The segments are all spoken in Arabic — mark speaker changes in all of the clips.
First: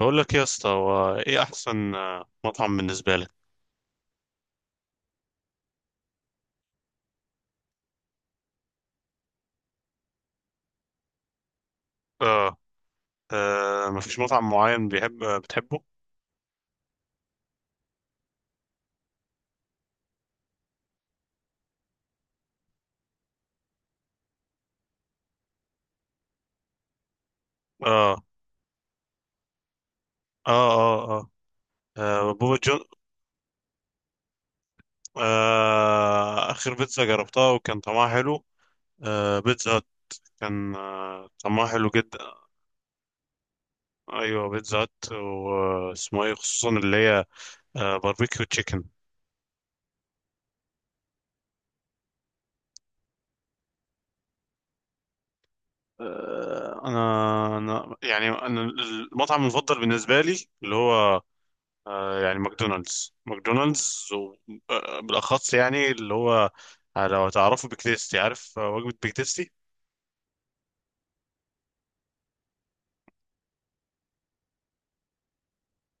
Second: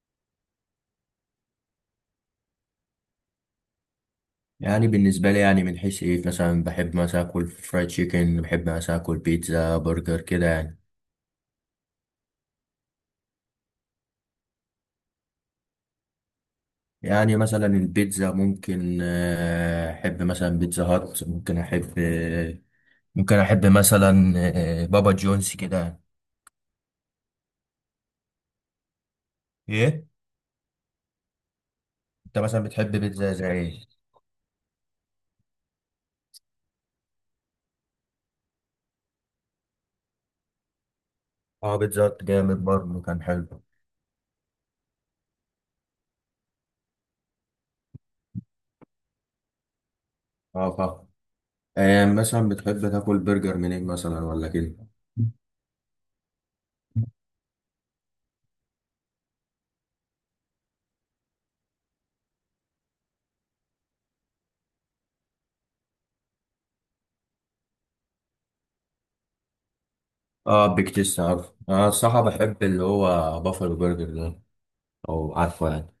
Speaker 1: بقول لك يا اسطى، هو ايه احسن مطعم بالنسبه لك؟
Speaker 2: يعني بالنسبة لي، يعني من حيث ايه مثلا، بحب مثلا اكل فرايد تشيكن، بحب مثلا اكل بيتزا برجر كده يعني.
Speaker 1: اه، مفيش مطعم معين، بيحب آه، بتحبه؟
Speaker 2: يعني مثلا البيتزا ممكن احب مثلا بيتزا هات، ممكن احب ممكن احب مثلا بابا جونز كده يعني.
Speaker 1: اه،
Speaker 2: ايه،
Speaker 1: اه، اه، اه،
Speaker 2: انت
Speaker 1: بابا
Speaker 2: مثلا
Speaker 1: جون.
Speaker 2: بتحب بيتزا زي ايه؟
Speaker 1: اخر بيتزا جربتها وكان طعمها حلو. بيتزا هت. كان طعمها
Speaker 2: اه،
Speaker 1: حلو
Speaker 2: بيتزا
Speaker 1: جدا.
Speaker 2: هات جامد برضه، كان حلو.
Speaker 1: ايوه، بيتزا هت، واسمه ايه خصوصا اللي هي باربيكيو تشيكن.
Speaker 2: اه فا مثلا بتحب تاكل برجر منين مثلا ولا كده؟
Speaker 1: انا يعني انا المطعم المفضل بالنسبه لي اللي هو، يعني ماكدونالدز، بالاخص يعني اللي هو لو تعرفوا بيك تيستي، عارف وجبة بيك تيستي.
Speaker 2: اه، بيك تيست، عارف انا الصراحة بحب اللي هو بافلو برجر ده، او عارفه يعني،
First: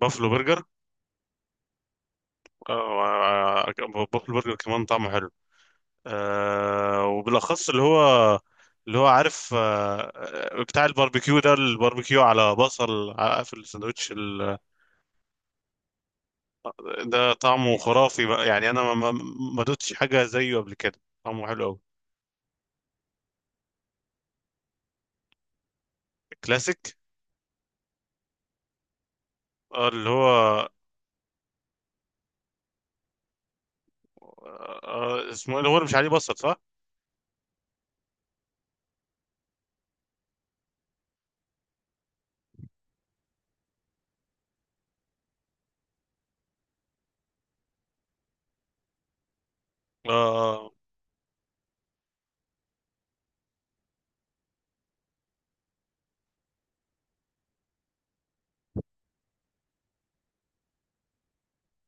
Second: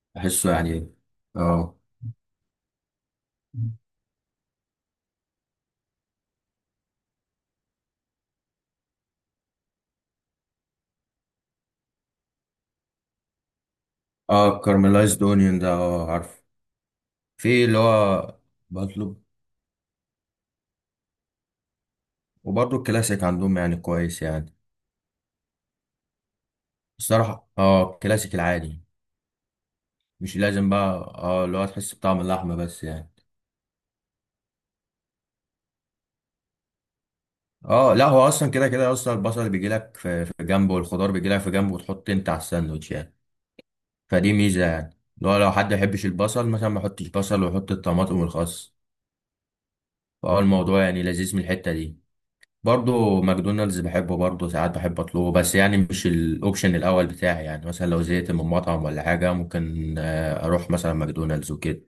Speaker 1: بافلو
Speaker 2: بحسه
Speaker 1: برجر.
Speaker 2: يعني. اه.
Speaker 1: آه، آه، بافلو برجر كمان طعمه حلو، وبالاخص اللي هو، اللي هو عارف، بتاع الباربيكيو، ده الباربيكيو على بصل، في الساندوتش
Speaker 2: اه كارملايزد اونيون ده، اه عارف.
Speaker 1: ده
Speaker 2: في اللي
Speaker 1: طعمه
Speaker 2: هو
Speaker 1: خرافي بقى، يعني انا ما
Speaker 2: بطلب
Speaker 1: ما دوتش حاجة زيه قبل كده، طعمه حلو قوي.
Speaker 2: وبرضه الكلاسيك عندهم يعني كويس يعني.
Speaker 1: كلاسيك.
Speaker 2: الصراحة اه الكلاسيك العادي،
Speaker 1: اللي
Speaker 2: مش
Speaker 1: هو
Speaker 2: لازم بقى اه اللي هو تحس بطعم اللحمة بس يعني.
Speaker 1: اسمه إيه؟ اللي هو اللي مش عليه بصل، صح؟
Speaker 2: اه لا، هو اصلا كده كده اصلا البصل بيجي لك في جنبه، والخضار بيجي لك في جنبه، وتحط انت على الساندوتش يعني. فدي ميزة يعني، اللي هو لو حد ما يحبش البصل مثلا، ما يحطش بصل ويحط الطماطم والخس. فهو
Speaker 1: اه.
Speaker 2: الموضوع يعني لذيذ من الحتة دي. برضه ماكدونالدز بحبه، برضه ساعات بحب اطلبه، بس يعني مش الاوبشن الاول بتاعي يعني. مثلا لو زهقت من مطعم ولا حاجه، ممكن اروح مثلا ماكدونالدز وكده.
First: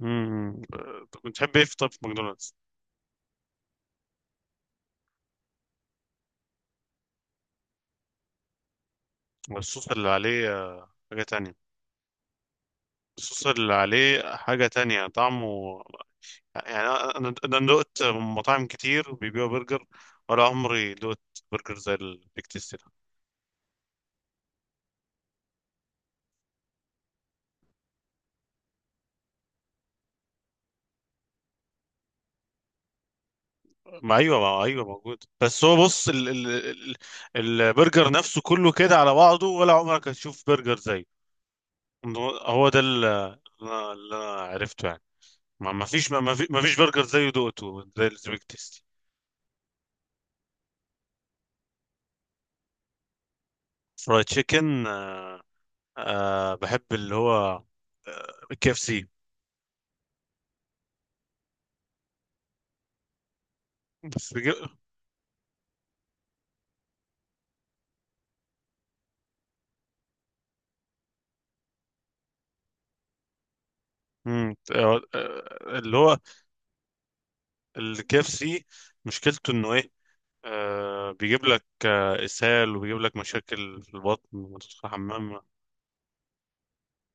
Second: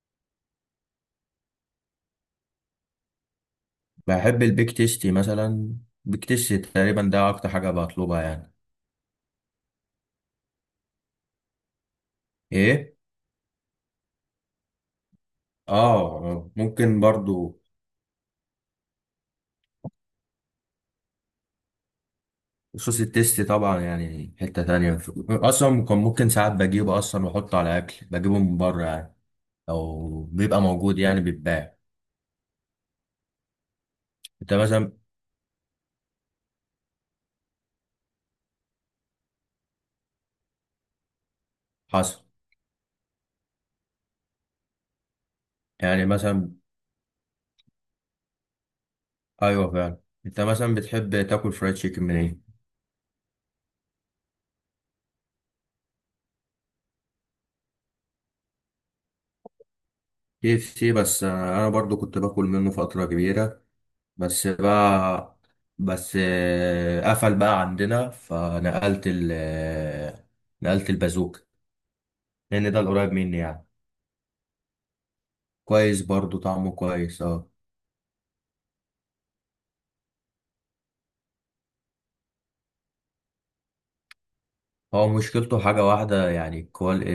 Speaker 1: طب بتحب ايه في، طب في ماكدونالدز؟
Speaker 2: بحب البيك تيستي مثلا، بيك تيستي تقريبا ده اكتر حاجه بطلبها يعني.
Speaker 1: الصوص اللي عليه حاجة تانية.
Speaker 2: ايه؟
Speaker 1: الصوص اللي عليه حاجة تانية طعمه.
Speaker 2: اه،
Speaker 1: يعني
Speaker 2: ممكن
Speaker 1: أنا أنا
Speaker 2: برضه.
Speaker 1: أنا دقت مطاعم كتير بيبيعوا برجر، ولا عمري دقت برجر زي البيك تيستي ده.
Speaker 2: صوص التيستي طبعا يعني حته تانية، اصلا كان ممكن ساعات بجيبه اصلا واحطه على اكل بجيبه من بره يعني، او بيبقى موجود يعني بيتباع.
Speaker 1: ما أيوه،
Speaker 2: انت
Speaker 1: ما أيوه
Speaker 2: مثلا
Speaker 1: موجود، بس هو بص ال ال ال البرجر نفسه كله كده على بعضه، ولا عمرك هتشوف برجر زيه.
Speaker 2: حصل.
Speaker 1: هو ده اللي أنا عرفته يعني. ما ما
Speaker 2: يعني
Speaker 1: فيش ما ما في-
Speaker 2: مثلا
Speaker 1: ما فيش برجر زيه دقته زي البيك تيستي.
Speaker 2: ايوه فعلا، انت مثلا بتحب تاكل فرايد تشيكن من ايه؟
Speaker 1: فرايد تشيكن. بحب اللي هو كي اف سي.
Speaker 2: كي اف سي بس انا برضو كنت باكل منه فتره كبيره،
Speaker 1: بس،
Speaker 2: بس بقى، بس قفل بقى عندنا، فنقلت ال نقلت البازوك، لان ده القريب مني يعني.
Speaker 1: اللي
Speaker 2: كويس
Speaker 1: هو
Speaker 2: برضو طعمه كويس، اه.
Speaker 1: الكي اف سي، مشكلته انه ايه. بيجيب لك اسهال، وبيجيب لك مشاكل في البطن وتدخل
Speaker 2: هو
Speaker 1: الحمام.
Speaker 2: مشكلته حاجة واحدة يعني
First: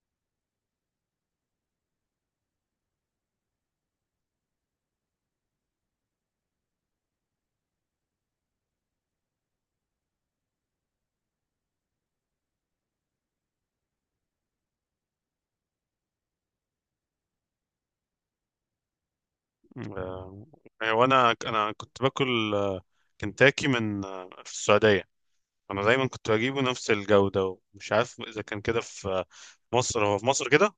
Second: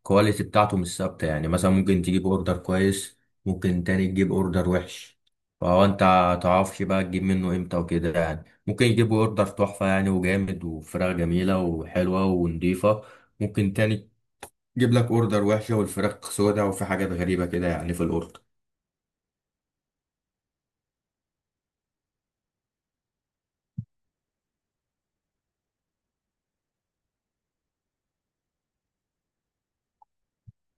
Speaker 2: الكواليتي بتاعته مش ثابتة يعني، مثلا ممكن تجيب اوردر كويس، ممكن تاني تجيب اوردر وحش. فهو انت متعرفش بقى تجيب منه امتى وكده يعني. ممكن يجيب اوردر تحفة يعني، وجامد وفراخ جميلة وحلوة ونضيفة، ممكن تاني يجيب لك اوردر وحشة والفراخ سودة وفي حاجات غريبة كده يعني في الاوردر.
Speaker 1: وانا انا كنت باكل كنتاكي من آه، في السعوديه. انا دايما كنت بجيبه نفس الجوده، ومش عارف اذا كان كده في مصر، هو في مصر كده.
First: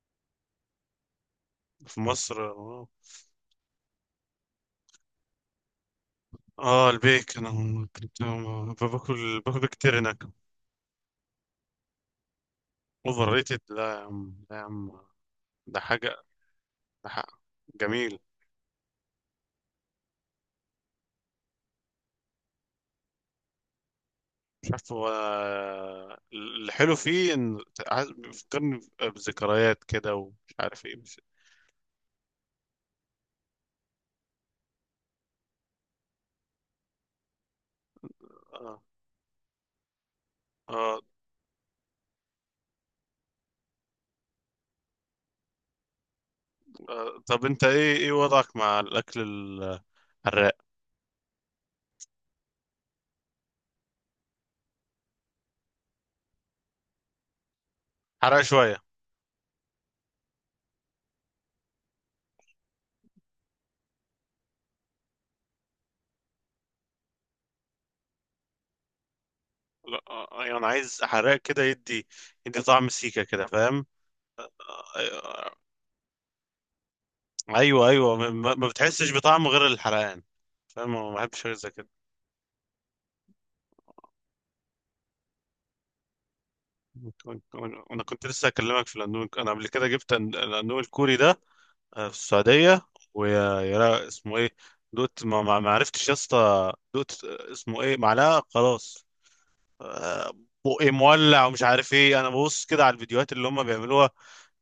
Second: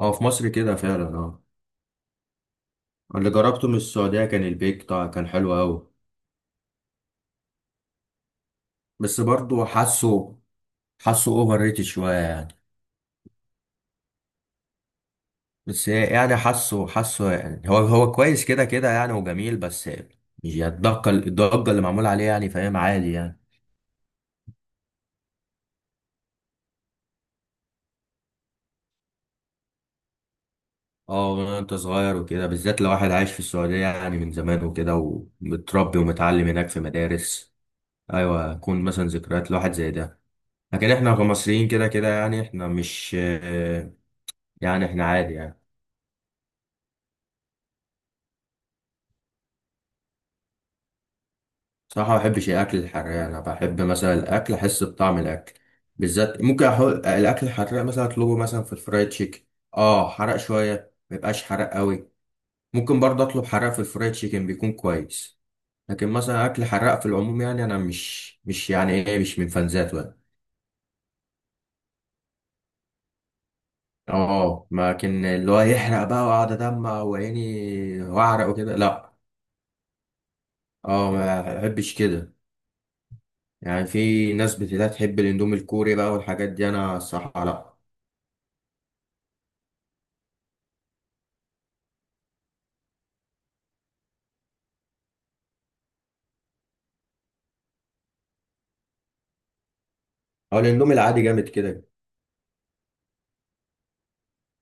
Speaker 2: اه في مصر كده فعلا اه.
Speaker 1: في مصر.
Speaker 2: اللي جربته من السعودية كان البيك، طبعا كان حلو أوي،
Speaker 1: اه، البيك. انا كنت
Speaker 2: بس
Speaker 1: باكل
Speaker 2: برضه
Speaker 1: بيك كتير هناك.
Speaker 2: حاسه اوفر ريتد شوية يعني.
Speaker 1: اوفر ريتد، لا يا عم، لا يا عم. ده
Speaker 2: بس
Speaker 1: حاجه،
Speaker 2: يعني حاسه
Speaker 1: ده حق.
Speaker 2: حاسه يعني، هو
Speaker 1: جميل.
Speaker 2: كويس كده كده يعني، وجميل. بس مش الضجة اللي معمول عليه يعني، فاهم، عادي يعني.
Speaker 1: مش عارف، هو الحلو فيه ان بيفكرني بذكريات كده، ومش عارف ايه، مش...
Speaker 2: اه من انت صغير وكده، بالذات لو واحد عايش في السعودية يعني من زمان وكده، ومتربي ومتعلم هناك في مدارس، ايوه يكون
Speaker 1: آه.
Speaker 2: مثلا ذكريات لواحد زي ده. لكن
Speaker 1: آه.
Speaker 2: احنا كمصريين كده كده يعني، احنا مش آه، يعني احنا عادي يعني.
Speaker 1: طب انت، ايه وضعك مع الاكل الحراق؟
Speaker 2: صراحة ما بحبش الأكل الحراق. أنا بحب مثلا الأكل أحس بطعم الأكل. بالذات ممكن أحط الأكل الحراق مثلا، أطلبه
Speaker 1: حراق
Speaker 2: مثلا في
Speaker 1: شويه.
Speaker 2: الفرايد تشيكن. أه حرق شوية، ما يبقاش حرق قوي. ممكن برضه أطلب حرق في الفرايد تشيكن بيكون كويس. لكن مثلا أكل حراق في العموم، يعني أنا مش يعني إيه، مش من فان ذاته
Speaker 1: لا،
Speaker 2: يعني.
Speaker 1: يعني عايز حراق كده يدي طعم سيكه كده، فاهم؟
Speaker 2: أه لكن
Speaker 1: آه،
Speaker 2: اللي هو يحرق بقى وأقعد أدمع
Speaker 1: ايوه،
Speaker 2: وعيني
Speaker 1: ايوه،
Speaker 2: وأعرق
Speaker 1: ما
Speaker 2: وكده،
Speaker 1: بتحسش
Speaker 2: لأ.
Speaker 1: بطعمه غير الحرقان، فاهم؟
Speaker 2: أه
Speaker 1: ما
Speaker 2: ما
Speaker 1: بحبش غير زي كده.
Speaker 2: بحبش كده. يعني في ناس بتلاقي تحب الأندومي الكوري بقى والحاجات دي، أنا الصراحة لأ.
Speaker 1: انا كنت لسه اكلمك في الاندومي، انا قبل كده جبت الاندومي الكوري ده في السعوديه. ويا اسمه ايه؟ دوت، ما عرفتش يا اسطى، دوت، اسمه ايه، معلقه خلاص. آه،
Speaker 2: اه
Speaker 1: بقي
Speaker 2: الاندومي العادي
Speaker 1: مولع،
Speaker 2: جامد
Speaker 1: ومش
Speaker 2: كده.
Speaker 1: عارف ايه، انا ببص كده على الفيديوهات اللي هم بيعملوها،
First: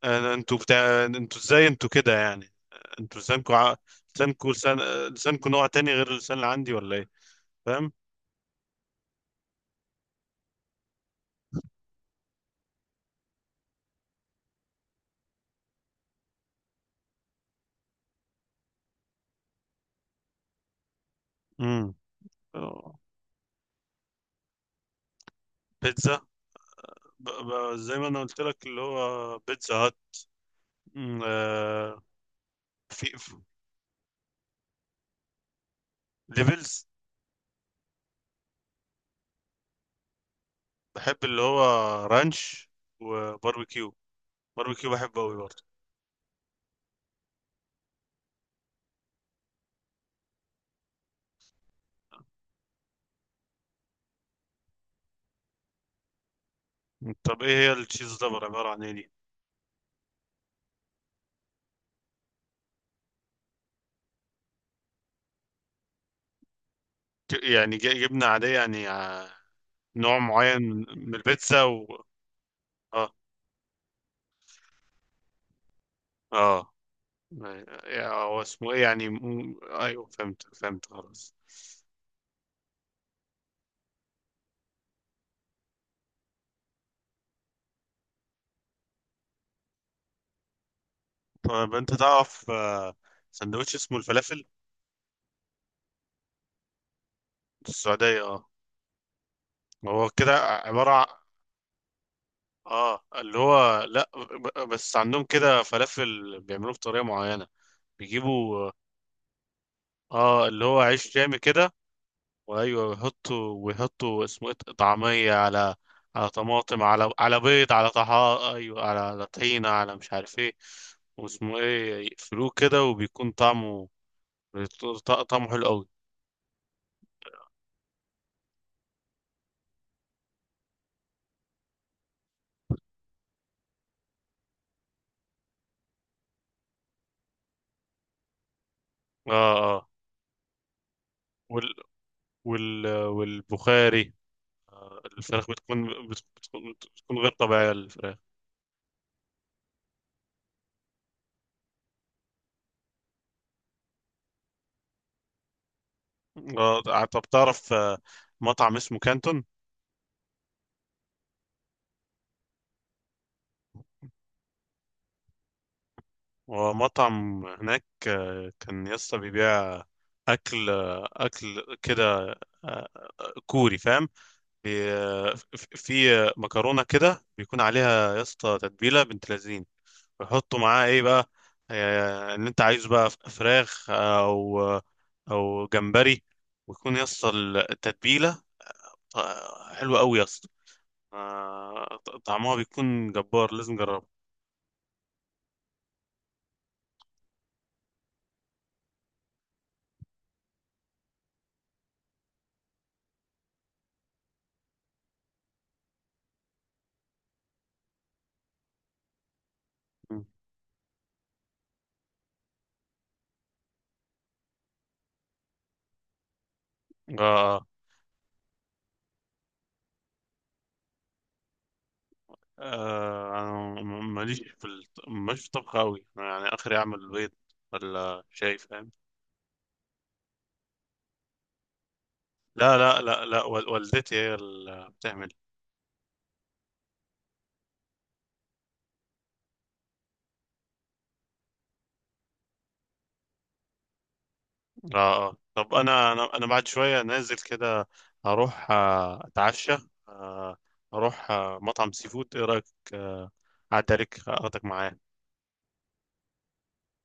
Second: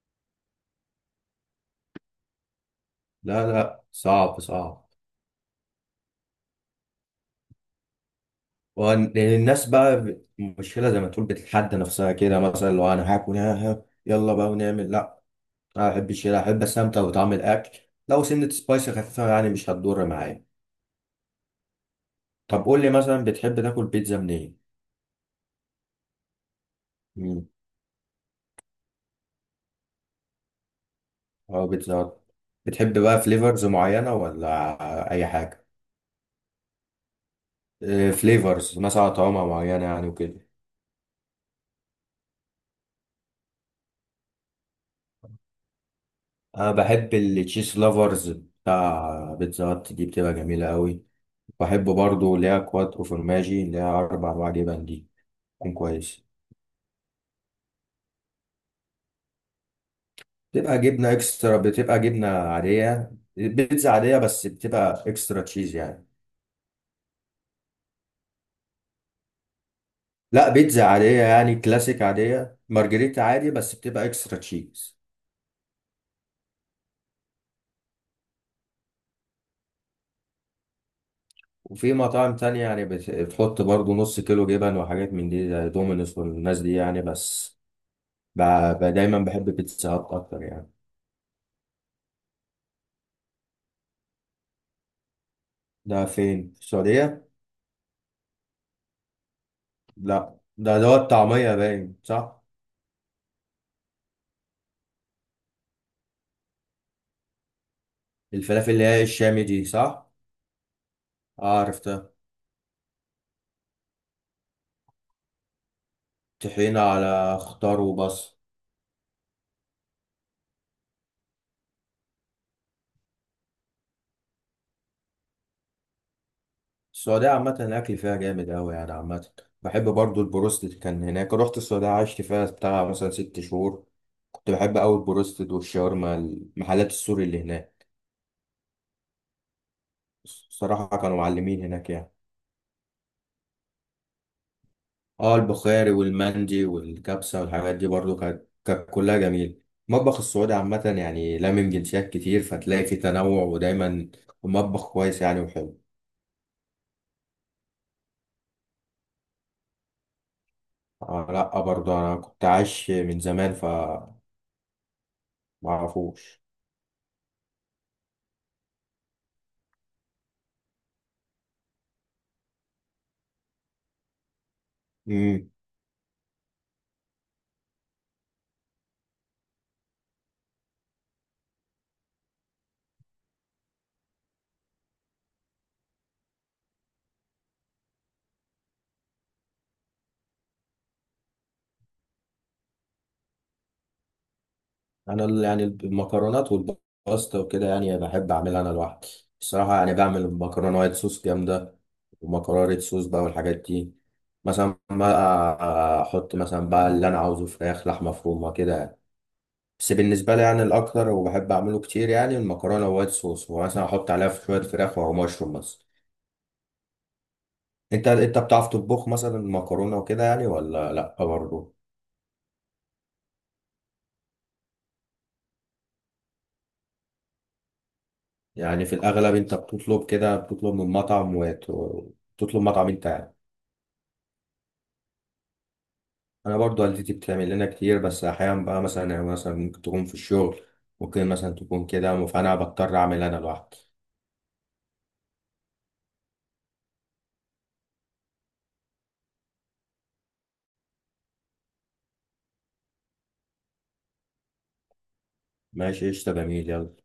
Speaker 1: انتوا بتاع، انتوا ازاي، انتوا كده يعني. انتوا
Speaker 2: لا
Speaker 1: لسانكوا
Speaker 2: لا، صعب صعب.
Speaker 1: لسانكوا نوع تاني غير اللسان اللي عندي، ولا ايه؟ فاهم؟
Speaker 2: لان الناس بقى مشكلة زي ما تقول بتتحدى نفسها كده، مثلا لو انا هاكل ها ها يلا بقى ونعمل، لا. انا ما بحبش كده، احب استمتع بطعم الاكل. لو سنة سبايسي خفيفة يعني مش هتضر معايا. طب قول لي
Speaker 1: امم
Speaker 2: مثلا بتحب تاكل بيتزا منين؟
Speaker 1: بيتزا.
Speaker 2: مم،
Speaker 1: زي ما انا قلت لك، اللي هو بيتزا هات. مم،
Speaker 2: اه بيتزا
Speaker 1: آه،
Speaker 2: هات. بتحب
Speaker 1: في
Speaker 2: بقى
Speaker 1: في-
Speaker 2: فليفرز معينة ولا اي حاجة؟
Speaker 1: ليفلز.
Speaker 2: آه، فليفرز مثلا طعمة معينة يعني وكده.
Speaker 1: بحب اللي هو رانش وباربيكيو. باربيكيو بحبه قوي برضه.
Speaker 2: انا بحب التشيز لافرز بتاع بيتزا هات دي، بتبقى جميلة قوي. بحب برضو اللي هي كوات او فورماجي، اللي هي اربع انواع جبن دي، تكون كويس.
Speaker 1: طب ايه هي التشيز دبر، عبارة عن ايه دي؟
Speaker 2: بتبقى جبنه اكسترا، بتبقى جبنه عاديه، بيتزا عاديه بس بتبقى اكسترا تشيز يعني.
Speaker 1: يعني جبنة عادية، يعني نوع
Speaker 2: لا،
Speaker 1: معين
Speaker 2: بيتزا
Speaker 1: من
Speaker 2: عاديه يعني
Speaker 1: البيتزا
Speaker 2: كلاسيك
Speaker 1: و...
Speaker 2: عاديه،
Speaker 1: اه،
Speaker 2: مارجريتا عادي، بس بتبقى اكسترا تشيز.
Speaker 1: اه، يعني هو اسمه ايه يعني، ايوه، فهمت فهمت خلاص.
Speaker 2: وفي مطاعم تانية يعني بتحط برضو نص كيلو جبن وحاجات من دي زي دومينوس والناس دي يعني. بس ب- دايما بحب بيتزا هات اكتر يعني.
Speaker 1: طب انت تعرف سندوتش اسمه الفلافل؟
Speaker 2: ده فين، في السعوديه؟
Speaker 1: في السعودية، اه. هو كده
Speaker 2: لا ده
Speaker 1: عبارة.
Speaker 2: دوت طعميه باين، صح؟
Speaker 1: اه اللي هو، لا، بس عندهم كده فلافل بيعملوه بطريقه معينه، بيجيبوا،
Speaker 2: الفلافل اللي هي الشامي دي، صح؟
Speaker 1: اه اللي هو، عيش جامي
Speaker 2: اه
Speaker 1: كده،
Speaker 2: عرفتها.
Speaker 1: وايوه، ويحطوا اسمه إيه؟ طعميه على، على
Speaker 2: طحينة
Speaker 1: طماطم، على
Speaker 2: على
Speaker 1: بيض،
Speaker 2: خضار
Speaker 1: على
Speaker 2: وبصل.
Speaker 1: طحا، ايوه، على طحينه، على مش عارف ايه، واسمه ايه، يقفلوه كده، وبيكون طعمه طعمه حلو قوي.
Speaker 2: السعودية عامة الأكل فيها جامد أوي يعني عامة. بحب برضو البروستد، كان هناك رحت السعودية عشت فيها بتاع مثلا ست شهور. كنت بحب أوي البروستد والشاورما، المحلات السوري اللي هناك،
Speaker 1: اه، اه،
Speaker 2: الصراحة كانوا معلمين
Speaker 1: وال
Speaker 2: هناك يعني.
Speaker 1: والبخاري،
Speaker 2: اه
Speaker 1: الفراخ
Speaker 2: البخاري
Speaker 1: بتكون
Speaker 2: والمندي
Speaker 1: بتكون بتكون غير
Speaker 2: والكبسة
Speaker 1: طبيعيه
Speaker 2: والحاجات دي
Speaker 1: الفراخ.
Speaker 2: برضو، كانت كانت كلها جميلة. المطبخ السعودي عامة يعني لامم جنسيات كتير، فتلاقي فيه تنوع ودايما المطبخ كويس يعني وحلو.
Speaker 1: طب تعرف مطعم اسمه كانتون؟
Speaker 2: آه لا، برضه انا كنت عايش من زمان، فما اعرفوش.
Speaker 1: ومطعم هناك، كان يسطا بيبيع أكل كده، آه، كوري، فاهم؟ بي- آه،
Speaker 2: امم،
Speaker 1: في في، آه، مكرونة كده بيكون عليها يسطا تتبيلة بنت لذين، بيحطوا معاها إيه بقى، اللي أنت عايزه بقى، فراخ أو أو جمبري، ويكون يسطا التتبيلة حلوة أوي يسطا، آه، طعمها بيكون جبار، لازم جربه.
Speaker 2: انا يعني المكرونات والباستا وكده يعني بحب اعملها انا لوحدي الصراحه يعني. بعمل مكرونه وايت صوص جامده، ومكرونه ريد صوص بقى والحاجات دي. مثلا بقى احط مثلا بقى اللي انا عاوزه، فراخ، لحمه مفرومه كده يعني. بس بالنسبه لي يعني الاكتر وبحب اعمله كتير يعني المكرونه وايت صوص، ومثلا احط عليها شويه فراخ او مشروم مثلا.
Speaker 1: آه
Speaker 2: انت بتعرف تطبخ مثلا مكرونه وكده يعني، ولا لا برضه؟
Speaker 1: أنا ماليش في الطبخ أوي، يعني آخري أعمل بيض ولا شاي،
Speaker 2: يعني
Speaker 1: فاهم؟
Speaker 2: في الأغلب أنت بتطلب كده، بتطلب من مطعم، وتطلب
Speaker 1: لا،
Speaker 2: مطعم
Speaker 1: لا،
Speaker 2: أنت
Speaker 1: لا،
Speaker 2: يعني.
Speaker 1: لا، والدتي هي اللي بتعمل.
Speaker 2: أنا برضو والدتي بتعمل لنا كتير، بس أحيانا بقى مثلا يعني، مثلا ممكن تكون في الشغل، ممكن مثلا تكون كده، فأنا بضطر أعمل أنا لوحدي.
Speaker 1: طب أنا بعد شوية نازل كده، هروح أتعشى، آه، أروح مطعم سي فود، إيه رأيك؟ آه، أعدي عليك أخدك معايا.
Speaker 2: ماشي، قشطة، جميل، يلا.